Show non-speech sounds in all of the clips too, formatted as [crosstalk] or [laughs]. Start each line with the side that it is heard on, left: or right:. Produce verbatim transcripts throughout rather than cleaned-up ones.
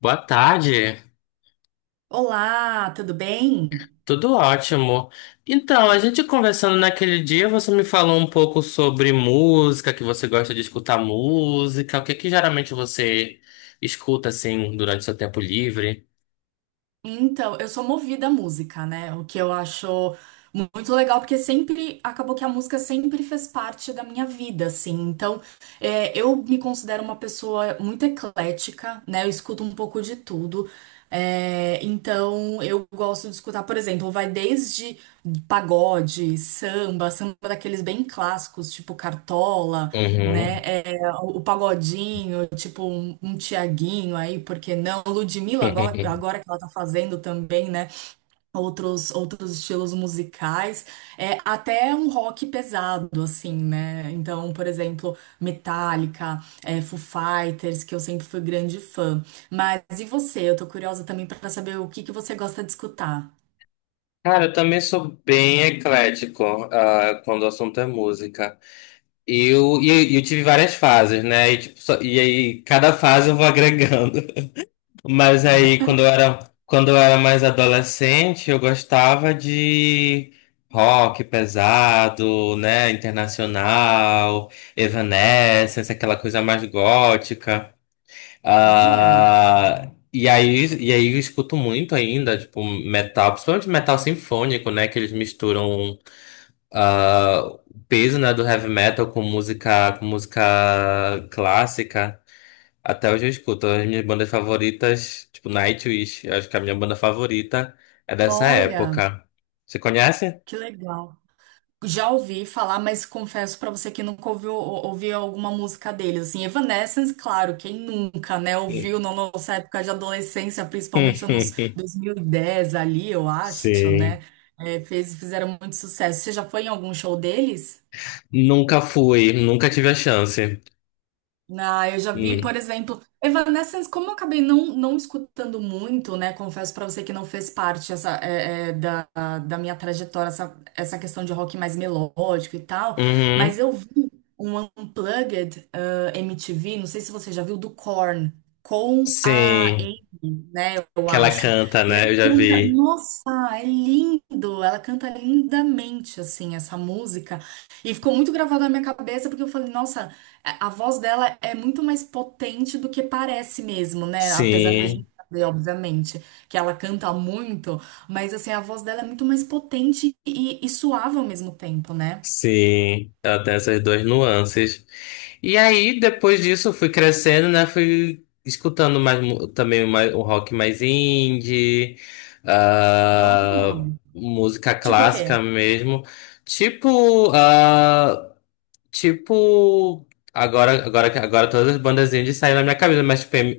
left: Boa tarde,
right: Olá, tudo bem?
left: tudo ótimo. Então, a gente conversando naquele dia, você me falou um pouco sobre música, que você gosta de escutar música, o que que geralmente você escuta assim durante seu tempo livre?
right: Então, eu sou movida à música, né? O que eu acho mu- muito legal, porque sempre acabou que a música sempre fez parte da minha vida, assim. Então, é, eu me considero uma pessoa muito eclética, né? Eu escuto um pouco de tudo. É, então, eu gosto de escutar, por exemplo, vai desde pagode, samba, samba daqueles bem clássicos, tipo Cartola, né?
left: Uhum.
right: É, o Pagodinho, tipo um, um Tiaguinho aí, por que não? Ludmilla, agora,
left: [laughs]
right: agora que ela tá fazendo também, né? Outros, outros estilos musicais, é, até um rock pesado, assim, né? Então, por exemplo, Metallica, é, Foo Fighters, que eu sempre fui grande fã. Mas e você? Eu tô curiosa também pra saber o que que você gosta de escutar.
left: Cara, eu também sou bem eclético, ah, quando o assunto é música. Eu, e eu e eu tive várias fases, né? E, tipo, só- e aí, cada fase eu vou agregando. Mas aí, quando eu era, quando eu era mais adolescente, eu gostava de rock pesado, né? Internacional, Evanescence, aquela coisa mais gótica.
right: Olha,
left: Ah, e aí, e aí eu escuto muito ainda, tipo, metal, principalmente metal sinfônico, né? Que eles misturam ah, o peso, né, do heavy metal com música, com música clássica. Até hoje eu escuto as minhas bandas favoritas, tipo Nightwish. Eu acho que é a minha banda favorita é dessa
right: olha,
left: época. Você conhece?
right: que legal. Já ouvi falar, mas confesso pra você que nunca ouviu, ouvi alguma música deles. Assim, Evanescence, claro, quem nunca, né, ouviu
left: Sim.
right: na nossa época de adolescência, principalmente nos
left: [laughs]
right: dois mil e dez ali, eu acho,
left: Sim.
right: né? é, fez, fizeram muito sucesso. Você já foi em algum show deles?
left: Nunca fui, nunca tive a chance.
right: Ah, eu já vi,
left: Hum.
right: por exemplo, Evanescence, como eu acabei não, não escutando muito, né? Confesso pra você que não fez parte essa, é, é, da, da minha trajetória, essa, essa questão de rock mais melódico e tal, mas
left: Uhum.
right: eu vi um Unplugged, ah, M T V, não sei se você já viu, do Korn, com a
left: Sim.
right: Amy, né? Eu
left: Que ela
right: acho.
left: canta,
right: E ela
left: né? Eu já
right: canta,
left: vi.
right: nossa, é lindo! Ela canta lindamente, assim, essa música. E ficou muito gravado na minha cabeça, porque eu falei, nossa. A a voz dela é muito mais potente do que parece mesmo, né? Apesar da
left: Sim.
right: gente saber, obviamente, que ela canta muito, mas assim, a voz dela é muito mais potente e, e suave ao mesmo tempo, né?
left: Sim, ela tem essas duas nuances. E aí, depois disso, eu fui crescendo, né? Fui escutando mais mu- também mais, um rock mais indie,
right: Oh,
left: ah, música
right: tipo o
left: clássica
right: quê?
left: mesmo. Tipo, ah, tipo, agora, agora, que- agora todas as bandas indies saíram na minha cabeça, mas tipo M-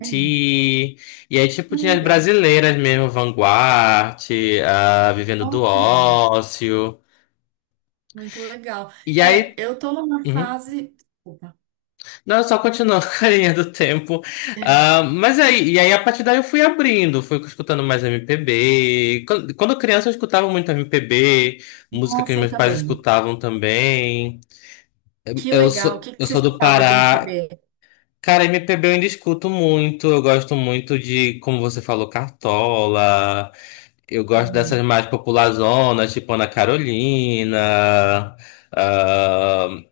right: Ah,
left: E aí, tipo, tinha as
right: legal.
left: brasileiras mesmo, Vanguard, ah, Vivendo do
right: Olha,
left: Ócio.
right: muito legal.
left: E
right: É,
left: aí.
right: eu tô numa
left: uhum.
right: fase. Desculpa.
left: Não, só continuou [laughs] com a linha [laughs] do tempo. Ah, mas aí, e aí a partir daí eu fui abrindo, fui escutando mais M P B. Quando, quando criança eu escutava muito M P B, música que
right: Nossa, eu
left: meus pais
right: também.
left: escutavam também.
right: Que
left: Eu
right: legal. O
left: sou,
right: que que
left: eu
right: você
left: sou do
right: escutava de
left: Pará.
right: M P B?
left: Cara, M P B eu ainda escuto muito. Eu gosto muito de, como você falou, Cartola. Eu gosto dessas
right: Uhum,
left: mais populazonas, tipo Ana Carolina, ah,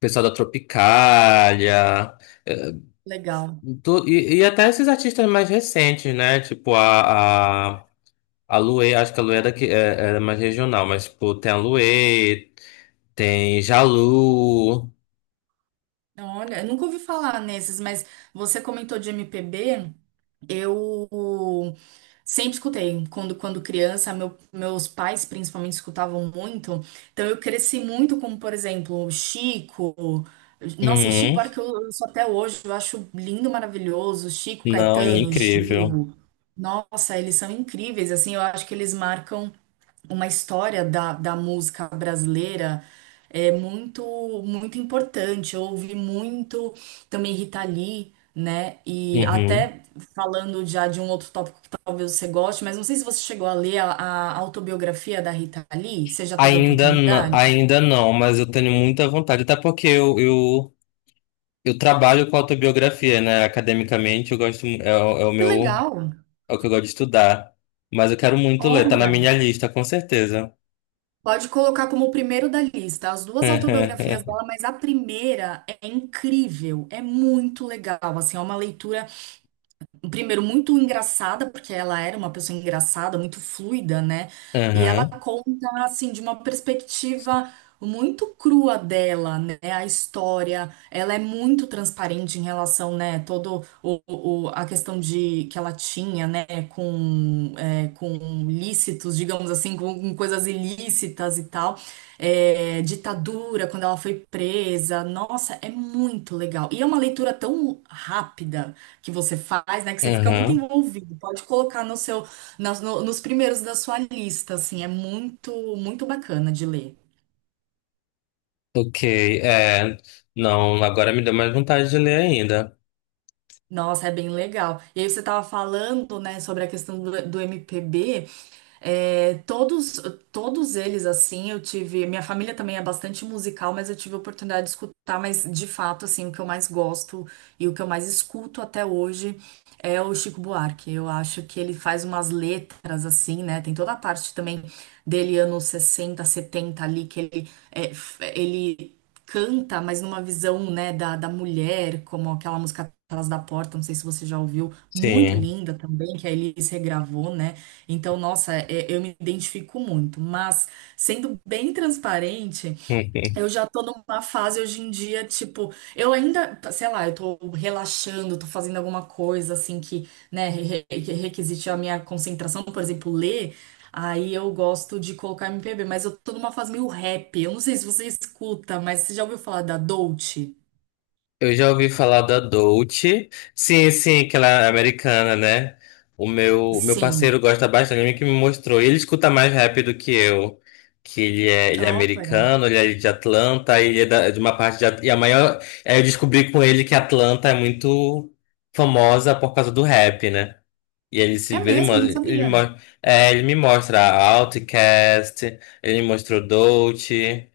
left: pessoal da Tropicália.
right: legal.
left: Do- e, e até esses artistas mais recentes, né? Tipo a, a, a Luê, acho que a Luê era, que, é, era mais regional, mas tipo, tem a Luê, tem Jalu.
right: Olha, eu nunca ouvi falar nesses, mas você comentou de M P B, eu sempre escutei. Quando, quando criança, meu- meus pais principalmente escutavam muito, então eu cresci muito com, por exemplo, Chico. Nossa, e Chico
left: Uhum.
right: Buarque eu, eu sou até hoje, eu acho lindo, maravilhoso. Chico,
left: Não, ele é
right: Caetano,
left: incrível.
right: Gil. Nossa, eles são incríveis, assim, eu acho que eles marcam uma história da, da música brasileira, é muito, muito importante. Eu ouvi muito também Rita Lee, né? E
left: Uhum.
right: até falando já de um outro tópico que talvez você goste, mas não sei se você chegou a ler a, a autobiografia da Rita Lee. Você já teve a
left: Ainda, n-
right: oportunidade?
left: ainda não, mas eu tenho muita vontade, até porque eu, eu, eu trabalho com autobiografia, né? Academicamente, eu gosto, mu- é, o- é o
right: Que
left: meu,
right: legal!
left: é o que eu gosto de estudar. Mas eu quero muito ler, tá na
right: Olha,
left: minha lista, com certeza.
right: pode colocar como o primeiro da lista as duas autobiografias
left: [laughs]
right: dela, mas a primeira é incrível, é muito legal. Assim, é uma leitura. Primeiro, muito engraçada, porque ela era uma pessoa engraçada, muito fluida, né? E ela
left: Aham,
right: conta, assim, de uma perspectiva muito crua dela, né? A história, ela é muito transparente em relação, né? Todo o, o- a questão de que ela tinha, né? Com, é, com lícitos, digamos assim, com, com coisas ilícitas e tal. É, ditadura, quando ela foi presa. Nossa, é muito legal. E é uma leitura tão rápida que você faz, né? Que você fica muito
left: aham.
right: envolvido. Pode colocar no seu, nas- no- nos primeiros da sua lista, assim, é muito, muito bacana de ler.
left: Ok, é. Não, agora me deu mais vontade de ler ainda.
right: Nossa, é bem legal. E aí você estava falando, né, sobre a questão do, do, M P B. É, todos, todos eles, assim, eu tive. Minha família também é bastante musical, mas eu tive a oportunidade de escutar. Mas, de fato, assim, o que eu mais gosto e o que eu mais escuto até hoje é o Chico Buarque. Eu acho que ele faz umas letras, assim, né? Tem toda a parte também dele, anos sessenta setenta ali, que ele, é, f- ele canta, mas numa visão, né, da, da mulher, como aquela música Atrás da Porta, não sei se você já ouviu, muito
left: Sim.
right: linda também, que a Elis regravou, né? Então, nossa, é- eu me identifico muito. Mas, sendo bem transparente, eu
left: [laughs]
right: já tô numa fase hoje em dia, tipo, eu ainda, sei lá, eu tô relaxando, tô fazendo alguma coisa assim que, né, re- re- requisite a minha concentração, por exemplo, ler, aí eu gosto de colocar M P B, mas eu tô numa fase meio rap. Eu não sei se você escuta, mas você já ouviu falar da Dolce?
left: Eu já ouvi falar da Dolce. Sim, sim, que ela é americana, né? O meu, o meu parceiro
right: Sim.
left: gosta bastante, ele que me mostrou. Ele escuta mais rap do que eu. Que ele é, ele é
right: Ó, que legal.
left: americano, ele é de Atlanta, ele é da- de uma parte de. At- E a maior. é, Eu descobri com ele que Atlanta é muito famosa por causa do rap, né? E ele
right: É
left: se vê, ele
right: mesmo, não
left: mostra, ele,
right: sabia.
left: mo- é, ele me mostra a Outcast, ele me mostrou Dolce.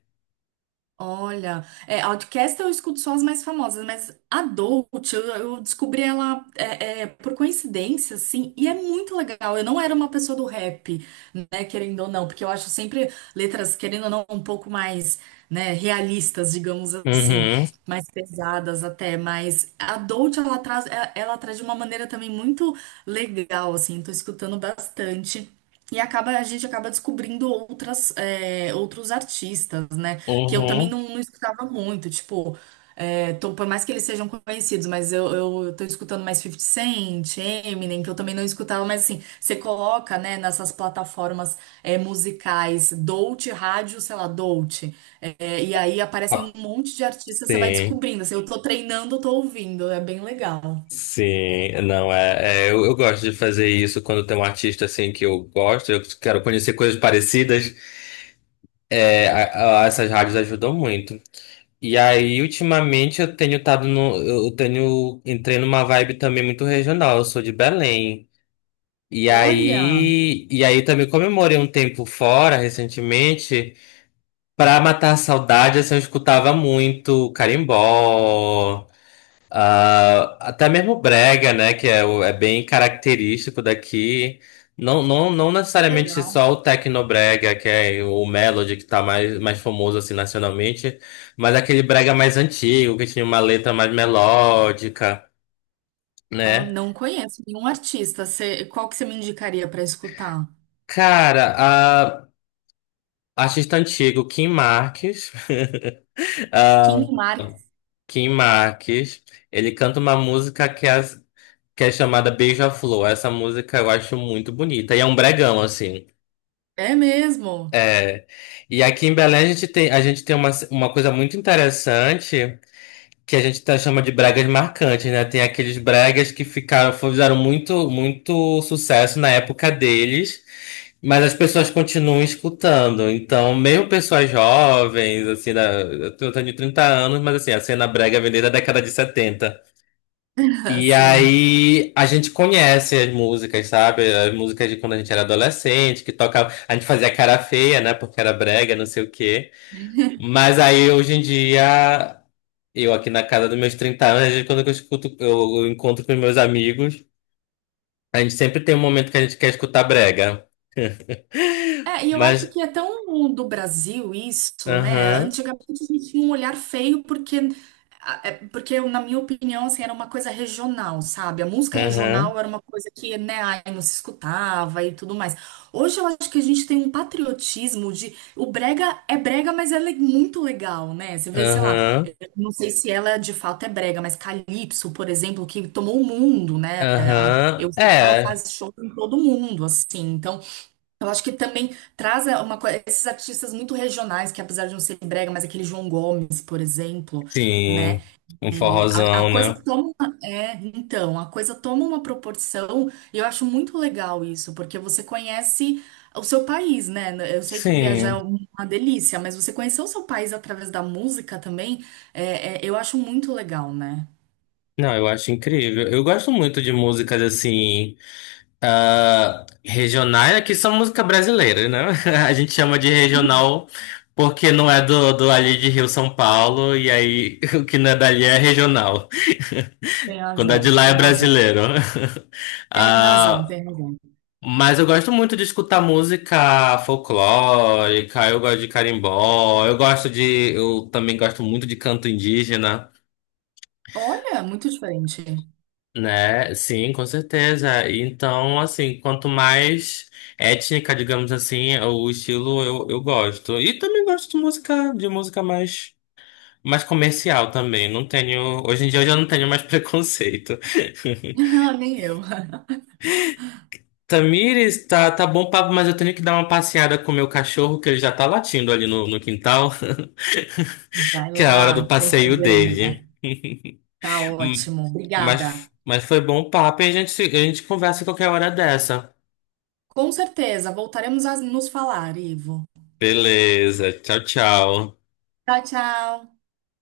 right: Olha, é, Outcast eu escuto só as mais famosas, mas Adult, eu, eu descobri ela é, é, por coincidência, assim, e é muito legal. Eu não era uma pessoa do rap, né, querendo ou não, porque eu acho sempre letras, querendo ou não, um pouco mais, né, realistas, digamos assim,
left: Uhum,
right: mais pesadas até, mas Adult, ela traz, é- ela traz de uma maneira também muito legal, assim, tô escutando bastante. E acaba, a gente acaba descobrindo outras, é, outros artistas, né? Que eu também
left: uhum.
right: não, não escutava muito, tipo, é, tô- por mais que eles sejam conhecidos, mas eu, eu tô escutando mais fifty Cent, Eminem, que eu também não escutava, mas assim, você coloca, né, nessas plataformas é, musicais, Dolce, rádio, sei lá, Dolce, é, e aí aparecem
left: Ah,
right: um monte de artistas, você vai
left: sim,
right: descobrindo, assim, eu tô treinando, eu tô ouvindo, é bem legal.
left: sim. Não, é, é, eu, eu gosto de fazer isso quando tem um artista assim que eu gosto, eu quero conhecer coisas parecidas. É, a- a- essas rádios ajudam muito. E aí, ultimamente, eu tenho estado no. Eu tenho. Entrei numa vibe também muito regional. Eu sou de Belém. E
right: Olha,
left: aí, e aí também comemorei um tempo fora recentemente. Pra matar a saudade, assim, eu escutava muito carimbó, ah, até mesmo brega, né? Que é, o- é bem característico daqui. Não, não, não necessariamente
right: legal.
left: só o tecnobrega, que é o Melody, que tá mais, mais famoso assim nacionalmente, mas aquele brega mais antigo, que tinha uma letra mais melódica,
right: Ó,
left: né?
right: não conheço nenhum artista. Você- qual que você me indicaria pra escutar?
left: Cara, Artista antigo, Kim Marques. [laughs]
right: King
left: Ah,
right: Mark,
left: Kim Marques. Ele canta uma música que é, que é chamada Beija-Flor. Essa música eu acho muito bonita. E é um bregão, assim.
right: é mesmo?
left: É. E aqui em Belém a gente tem, a gente tem uma, uma coisa muito interessante, que a gente tá, chama de bregas marcantes, né? Tem aqueles bregas que ficaram, fizeram muito, muito sucesso na época deles, mas as pessoas continuam escutando. Então, mesmo pessoas jovens, assim, da, eu tenho trinta anos, mas assim, a cena brega vem desde a década de setenta.
right: [laughs]
left: E
right: Assim.
left: aí a gente conhece as músicas, sabe? As músicas de quando a gente era adolescente, que tocava. A gente fazia cara feia, né? Porque era brega, não sei o quê. Mas aí hoje em dia eu aqui na casa dos meus trinta anos, às vezes, quando eu, escuto, eu, eu encontro com meus amigos, a gente sempre tem um momento que a gente quer escutar brega.
right: É, e eu acho
left: Mas,
right: que é tão do Brasil isso, né?
left: aham,
right: Antigamente a gente tinha um olhar feio porque, a- é, porque na minha opinião, assim, era uma coisa regional, sabe? A música
left: aham,
right: regional era uma coisa que, né, ai, não se escutava e tudo mais. Hoje eu acho que a gente tem um patriotismo de... O brega é brega, mas ela é muito legal, né? Você vê, sei lá,
left: aham,
right: não sei se ela de fato é brega, mas Calypso, por exemplo, que tomou o mundo, né? A-
left: aham,
right: Eu sei que ela
left: é,
right: faz show em todo mundo, assim, então... Eu acho que também traz é, uma coisa, esses artistas muito regionais, que apesar de não ser brega, mas aquele João Gomes, por exemplo, né?
left: sim, um
right: É, a, a
left: forrozão,
right: coisa
left: né?
right: toma, uma- é, então, a coisa toma uma proporção, e eu acho muito legal isso, porque você conhece o seu país, né? Eu sei que viajar é
left: Sim,
right: uma delícia, mas você conhecer o seu país através da música também, é, é, eu acho muito legal, né?
left: não, eu acho incrível. Eu gosto muito de músicas assim, ah, regionais, que são música brasileira, né? [laughs] A gente chama de regional porque não é do, do ali de Rio São Paulo, e aí [laughs] o que não é dali é regional.
right: Tem
left: Quando é de
right: razão,
left: lá é
right: tem razão.
left: brasileiro. [laughs]
right: Tem razão,
left: Ah,
right: tem razão.
left: mas eu gosto muito de escutar música folclórica, eu gosto de carimbó, eu gosto de. Eu também gosto muito de canto indígena,
right: Olha, muito diferente.
left: né? Sim, com certeza. Então, assim, quanto mais étnica, digamos assim, o estilo eu, eu gosto. E também gosto de música, de música mais, mais comercial também. Não tenho. Hoje em dia eu já não tenho mais [laughs] preconceito.
right: [laughs] Nem eu.
left: Tamires, tá, tá bom papo, mas eu tenho que dar uma passeada com o meu cachorro, que ele já tá latindo ali no, no quintal, [laughs]
right: Vai
left: que é a hora do
right: lá, sem
left: passeio
right: problema.
left: dele. [laughs]
right: Tá
left: Hum,
right: ótimo,
left: Mas,
right: obrigada.
left: mas foi bom papo e a gente, se- a gente conversa qualquer hora dessa.
right: Com certeza, voltaremos a nos falar, Ivo.
left: Beleza, tchau, tchau.
right: Tchau, tchau.